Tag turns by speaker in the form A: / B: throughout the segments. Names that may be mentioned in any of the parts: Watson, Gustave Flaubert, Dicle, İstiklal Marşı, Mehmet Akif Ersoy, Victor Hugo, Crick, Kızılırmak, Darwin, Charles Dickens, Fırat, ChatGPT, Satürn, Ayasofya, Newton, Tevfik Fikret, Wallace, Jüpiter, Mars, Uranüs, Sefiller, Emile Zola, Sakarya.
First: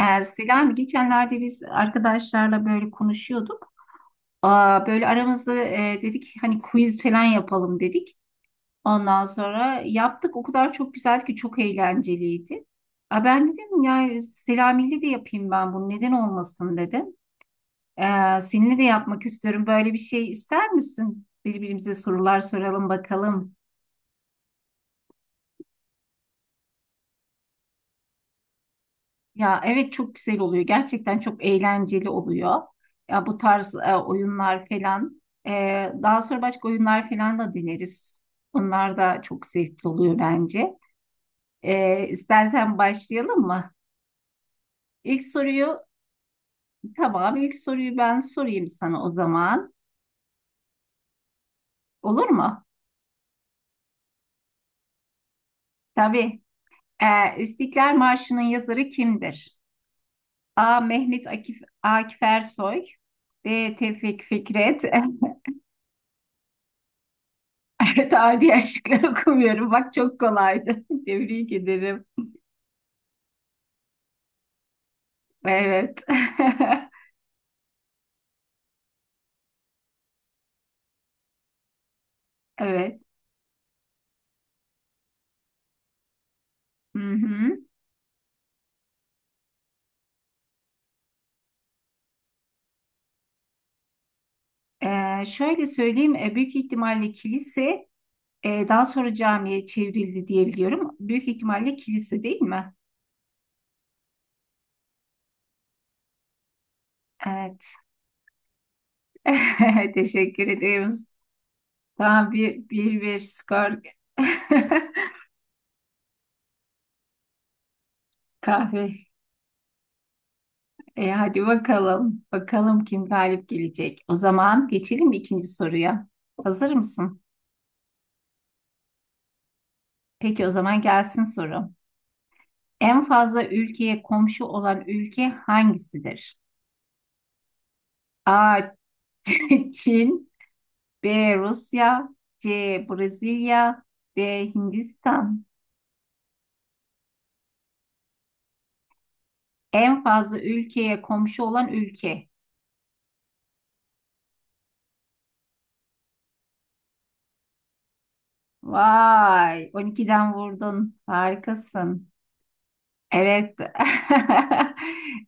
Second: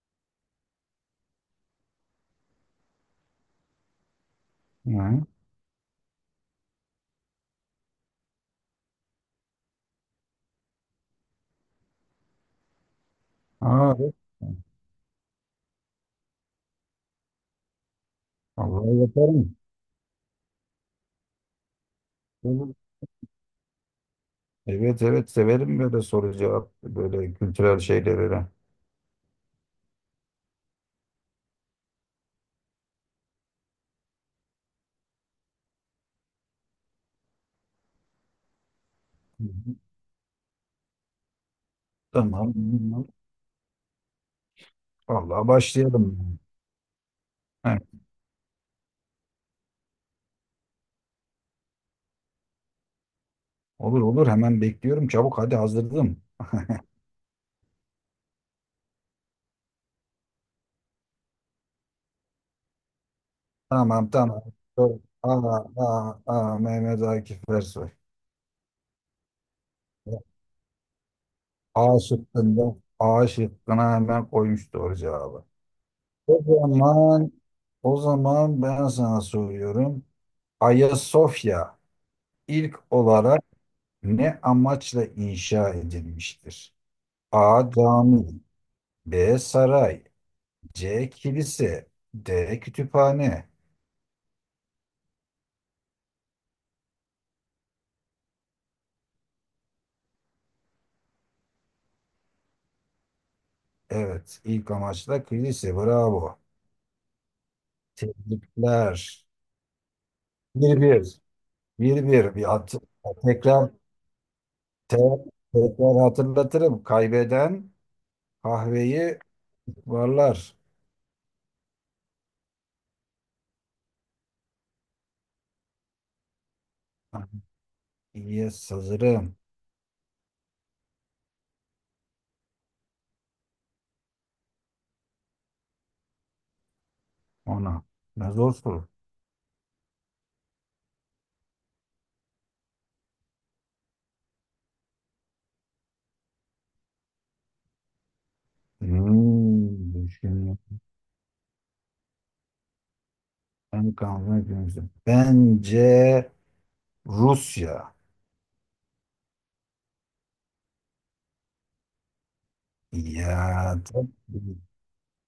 A: Selami geçenlerde biz arkadaşlarla böyle konuşuyorduk. Aa, böyle
B: Hı.
A: aramızda dedik hani quiz falan yapalım dedik. Ondan sonra yaptık. O kadar çok güzel ki çok eğlenceliydi. Aa, ben dedim
B: Aa, evet.
A: ya Selami'yle de yapayım ben bunu neden olmasın dedim. Seninle de
B: Vallahi
A: yapmak
B: yaparım.
A: istiyorum. Böyle bir şey ister misin? Birbirimize sorular
B: Olur.
A: soralım bakalım.
B: Evet evet severim böyle soru cevap böyle kültürel şeyleri. Hı
A: Ya evet, çok güzel oluyor. Gerçekten çok eğlenceli oluyor. Ya bu tarz oyunlar falan. Daha sonra başka oyunlar falan da deneriz. Onlar da çok
B: hı.
A: zevkli oluyor bence.
B: Tamam.
A: İstersen başlayalım mı? İlk
B: Vallahi
A: soruyu
B: başlayalım.
A: tamam, ilk
B: Heh,
A: soruyu ben sorayım sana o zaman. Olur mu?
B: olur olur hemen bekliyorum. Çabuk hadi hazırladım.
A: Tabii. E, İstiklal Marşı'nın yazarı kimdir? A. Mehmet Akif, Akif Ersoy. B.
B: Tamam
A: Tevfik
B: tamam.
A: Fikret.
B: Dur. Aa, aa, aa, Mehmet Akif Ersoy.
A: Evet, adi şıkları okumuyorum. Bak çok kolaydı. Tebrik
B: A
A: ederim.
B: şıkkında A şıkkına hemen koymuş doğru cevabı.
A: Evet.
B: O zaman o zaman ben sana soruyorum. Ayasofya ilk
A: Evet.
B: olarak ne amaçla inşa edilmiştir?
A: Hı hı.
B: A. Cami. B. Saray. C. Kilise. D. Kütüphane.
A: Şöyle söyleyeyim. Büyük ihtimalle kilise daha sonra camiye çevrildi diye biliyorum. Büyük ihtimalle kilise değil mi?
B: Evet, ilk amaçla kilise. Bravo.
A: Evet.
B: Tebrikler.
A: Teşekkür
B: Bir
A: ederim.
B: bir. Bir
A: Tamam,
B: bir. Bir
A: bir,
B: hat
A: bir, bir
B: tekrar
A: skor.
B: te tekrar hatırlatırım. Kaybeden
A: Kahve.
B: kahveyi varlar.
A: Hadi bakalım. Bakalım kim galip gelecek. O zaman geçelim ikinci soruya. Hazır mısın?
B: İyi hazırım
A: Peki o zaman gelsin soru. En fazla ülkeye komşu olan ülke hangisidir?
B: ona. Ne zor
A: A.
B: soru.
A: Çin. B. Rusya. C. Brezilya. D. Hindistan.
B: Hmm,
A: En fazla
B: düşünüyorum.
A: ülkeye komşu olan ülke.
B: Ben kalmak üzere. Bence Rusya.
A: Vay, 12'den vurdun. Harikasın. Evet.
B: Ya tabii.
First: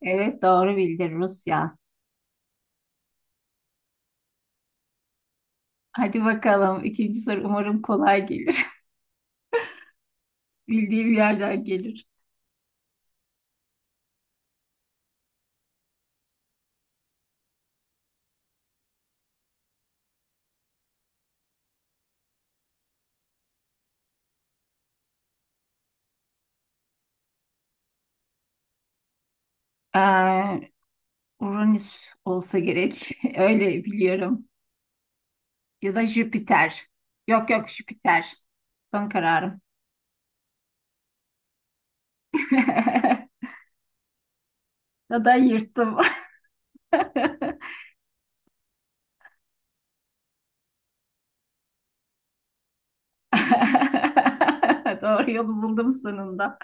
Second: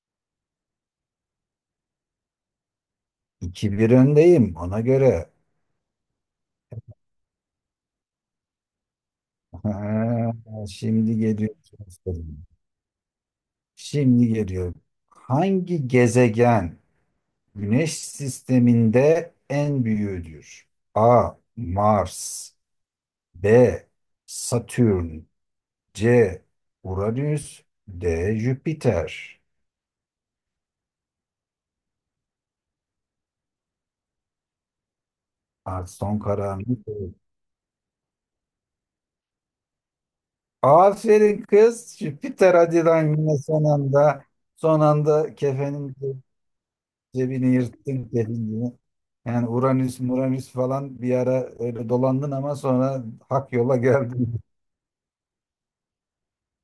A: Evet, doğru bildin, Rusya.
B: 2-1 öndeyim ona göre.
A: Hadi bakalım, ikinci soru umarım kolay gelir.
B: Ha,
A: Bildiğim
B: şimdi geliyor.
A: yerden gelir.
B: Şimdi geliyor. Hangi gezegen Güneş sisteminde en büyüğüdür? A. Mars. B. Satürn. C. Uranüs. D. Jüpiter.
A: Ee, Uranüs olsa gerek. Öyle biliyorum.
B: Artık
A: Ya da
B: son kararını
A: Jüpiter.
B: ver.
A: Yok yok, Jüpiter. Son kararım.
B: Aferin kız. Jüpiter Adidan yine son anda
A: Ya da
B: kefenin
A: yırttım.
B: cebini yırttın kendini. Yani Uranüs, Muranüs falan bir ara öyle dolandın ama sonra hak yola geldin.
A: Doğru yolu buldum sonunda.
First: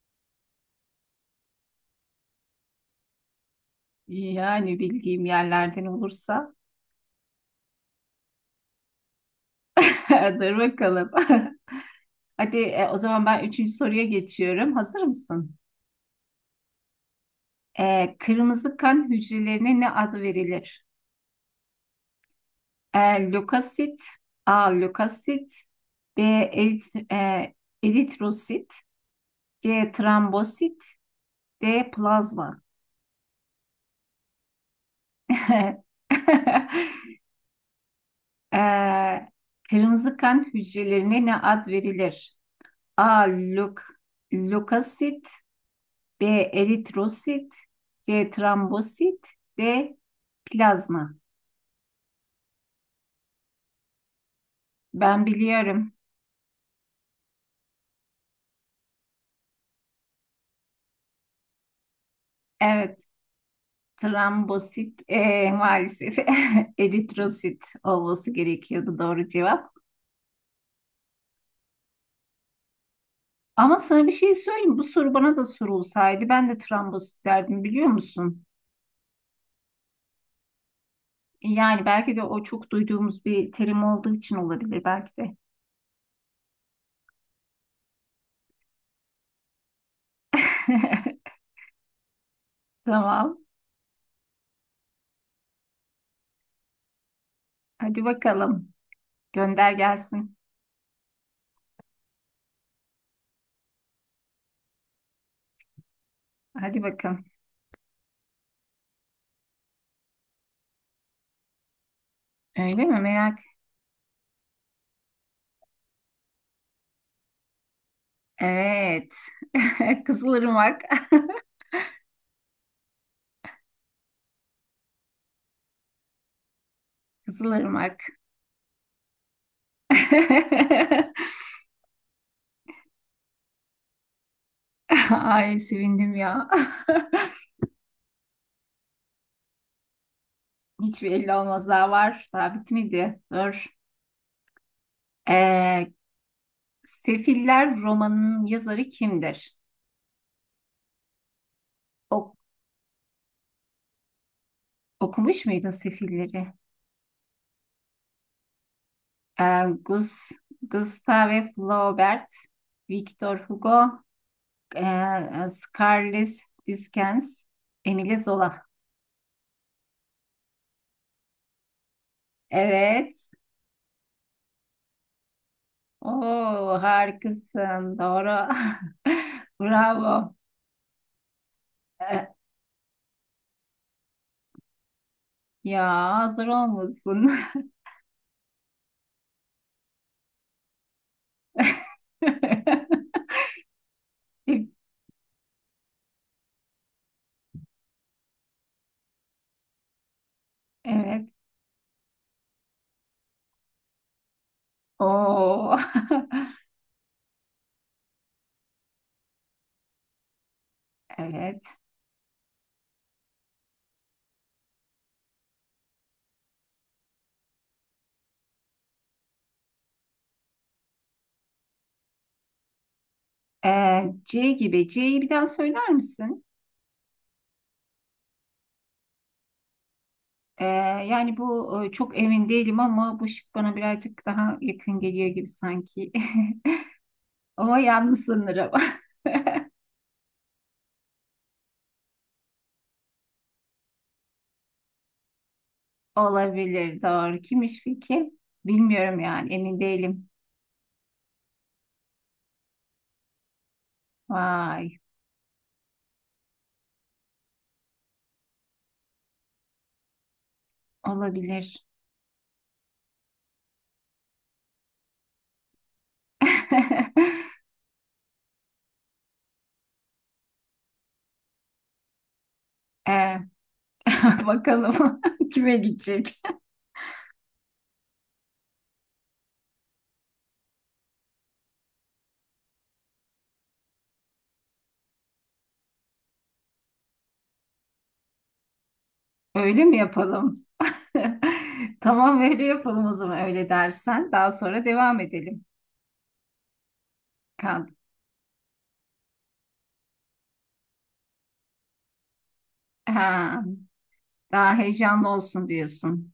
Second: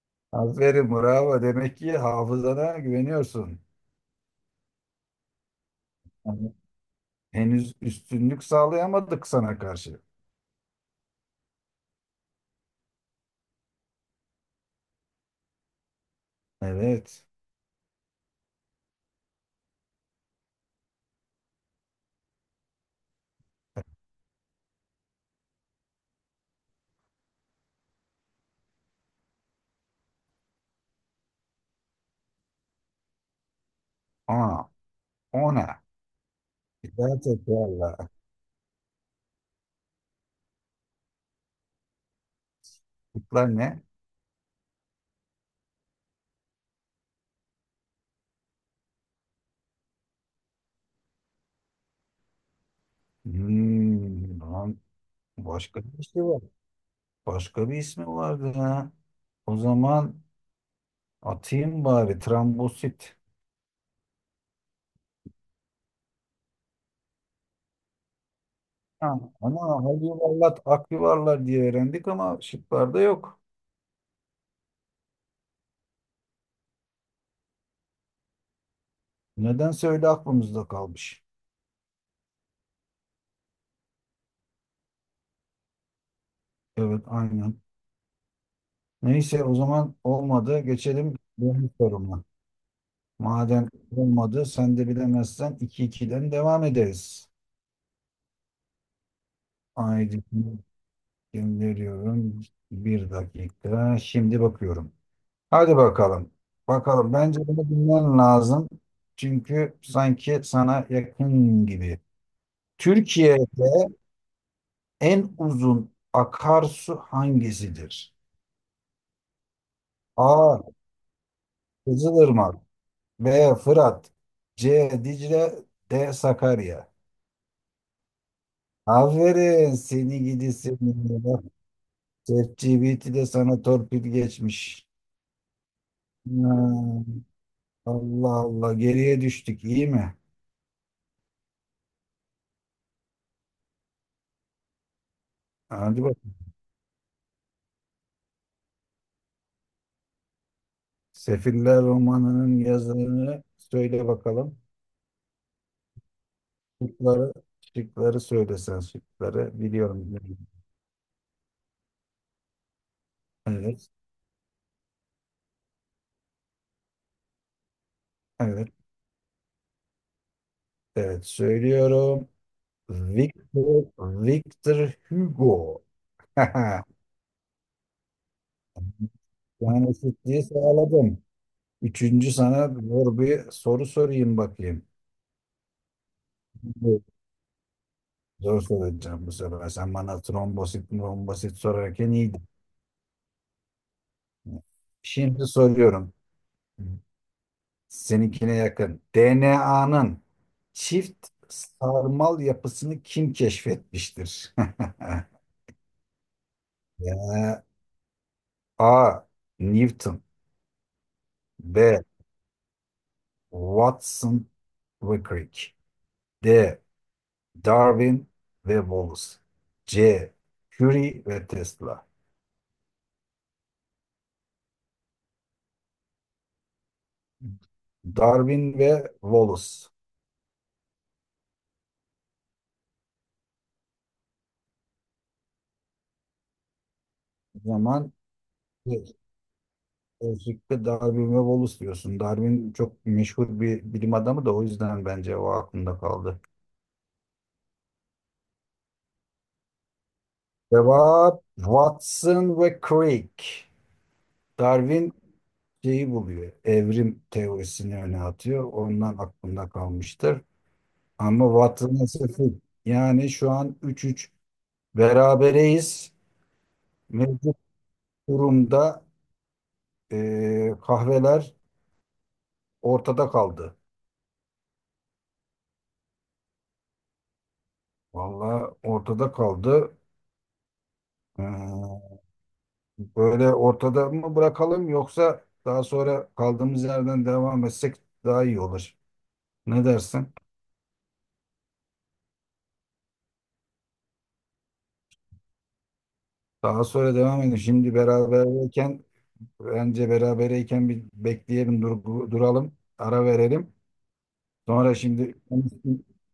B: Aferin bravo. Demek ki hafızana güveniyorsun.
A: Yani bildiğim yerlerden
B: Yani
A: olursa.
B: henüz üstünlük sağlayamadık sana karşı.
A: Dur bakalım. Hadi o zaman ben üçüncü soruya geçiyorum. Hazır mısın?
B: Evet.
A: Kırmızı kan hücrelerine ne adı verilir? E, lökosit, A. Lökosit. B. Eritrosit. C. Trombosit. D. Plazma.
B: Aa, ona. Bir daha tekrarla.
A: Ee, Kırmızı kan hücrelerine ne ad verilir? A.
B: Aklıklar ne?
A: Lökosit. B. Eritrosit. C. Trombosit. D. Plazma.
B: Hmm, lan
A: Ben
B: başka
A: biliyorum.
B: bir şey var. Başka bir ismi vardı ha. O zaman atayım bari
A: Evet,
B: trambosit.
A: trombosit, maalesef eritrosit olması gerekiyordu doğru
B: Tamam. Ama
A: cevap.
B: hal yuvarlat, ak yuvarlar diye öğrendik ama şıklarda yok.
A: Ama sana bir şey söyleyeyim. Bu soru bana da sorulsaydı ben de trombosit derdim, biliyor musun?
B: Nedense öyle aklımızda kalmış.
A: Yani belki de o çok duyduğumuz bir terim olduğu için olabilir belki de.
B: Evet aynen. Neyse o zaman olmadı. Geçelim benim soruma.
A: Tamam.
B: Madem olmadı sen de bilemezsen 2-2'den devam ederiz.
A: Hadi bakalım. Gönder
B: Haydi
A: gelsin.
B: gönderiyorum. Bir dakika. Şimdi bakıyorum. Hadi bakalım.
A: Hadi
B: Bakalım.
A: bakın.
B: Bence bunu bilmen lazım. Çünkü sanki sana yakın gibi.
A: Öyle mi, merak?
B: Türkiye'de en uzun akarsu hangisidir?
A: Evet.
B: A.
A: Kızılırmak.
B: Kızılırmak. B. Fırat. C. Dicle. D. Sakarya.
A: Kızılırmak.
B: Aferin seni gidi seni. Bak, ChatGPT de sana torpil geçmiş.
A: Ay sevindim ya.
B: Hmm, Allah Allah geriye düştük iyi mi?
A: Hiçbir elli olmaz, daha var. Daha bitmedi. Dur. Ee,
B: Hadi bakalım.
A: Sefiller romanının yazarı kimdir?
B: Sefiller
A: Ok-
B: romanının yazarını söyle bakalım.
A: Okumuş muydun Sefilleri?
B: Şıkları, şıkları, söylesen şıkları
A: Ee,
B: biliyorum.
A: Gus- Gustave Flaubert, Victor
B: Evet,
A: Hugo, e, Charles Dickens, Emile Zola.
B: evet, evet söylüyorum.
A: Evet.
B: Victor, Victor Hugo.
A: Oo, harikasın. Doğru.
B: Yani
A: Bravo.
B: eşitliği sağladım.
A: Ee,
B: Üçüncü sana zor bir soru sorayım bakayım.
A: Ya hazır
B: Evet.
A: olmasın.
B: Zor soracağım bu sefer. Sen bana trombosit, trombosit sorarken iyiydin. Şimdi soruyorum. Seninkine yakın. DNA'nın çift
A: Evet.
B: sarmal yapısını kim keşfetmiştir?
A: Oo.
B: Ya, A. Newton.
A: Evet.
B: B. Watson ve Crick. D. Darwin ve Wallace. C. Curie ve Tesla.
A: C gibi. C'yi bir daha söyler misin?
B: Darwin ve Wallace.
A: Ee, Yani bu çok emin değilim ama bu şık bana birazcık daha yakın geliyor gibi sanki.
B: O
A: Ama
B: zaman
A: yanlış sanırım.
B: özellikle Darwin ve Wallace diyorsun. Darwin çok meşhur bir bilim adamı da o yüzden bence o aklımda kaldı.
A: Olabilir, doğru. Kimmiş peki? Bilmiyorum yani, emin değilim.
B: Cevap Watson ve Crick.
A: Vay,
B: Darwin şeyi buluyor. Evrim teorisini öne atıyor. Ondan aklımda kalmıştır. Ama
A: olabilir.
B: Watson'a sıfır. Yani şu an 3-3 berabereyiz. Mevcut durumda kahveler ortada
A: Ee,
B: kaldı.
A: bakalım kime gidecek?
B: Vallahi ortada kaldı. Ee, Böyle ortada mı bırakalım yoksa daha sonra kaldığımız yerden devam etsek daha iyi olur.
A: Öyle
B: Ne
A: mi
B: dersin?
A: yapalım? Tamam, öyle yapalım o zaman, öyle dersen. Daha sonra devam edelim.
B: Daha sonra devam edelim. Şimdi
A: Kan.
B: beraberken bence berabereyken bir bekleyelim, duralım, ara
A: Ha,
B: verelim.
A: daha
B: Sonra
A: heyecanlı
B: şimdi sen
A: olsun
B: üstün,
A: diyorsun.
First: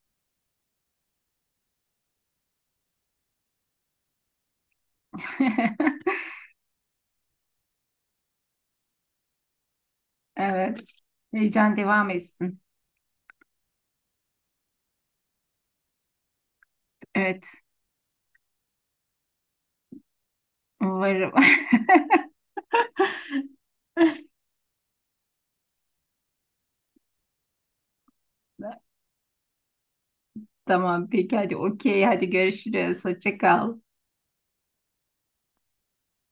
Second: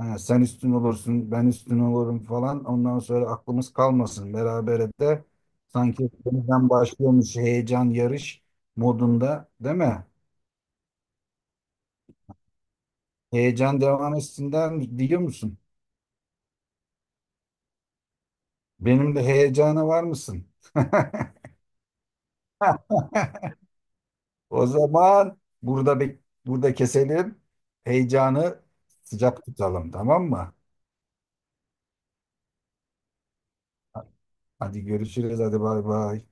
B: ha, sen üstün olursun, ben üstün olurum falan. Ondan sonra aklımız kalmasın. Berabere de sanki yeniden başlıyormuş heyecan yarış modunda, değil mi?
A: Evet. Heyecan devam etsin.
B: Heyecan devam etsinler mi- Diyor musun?
A: Evet.
B: Benim de heyecana var mısın?
A: Umarım.
B: O zaman burada keselim. Heyecanı sıcak tutalım, tamam mı?
A: Tamam. Peki hadi okey. Hadi görüşürüz. Hoşça kal.
B: Hadi görüşürüz, hadi bay bay.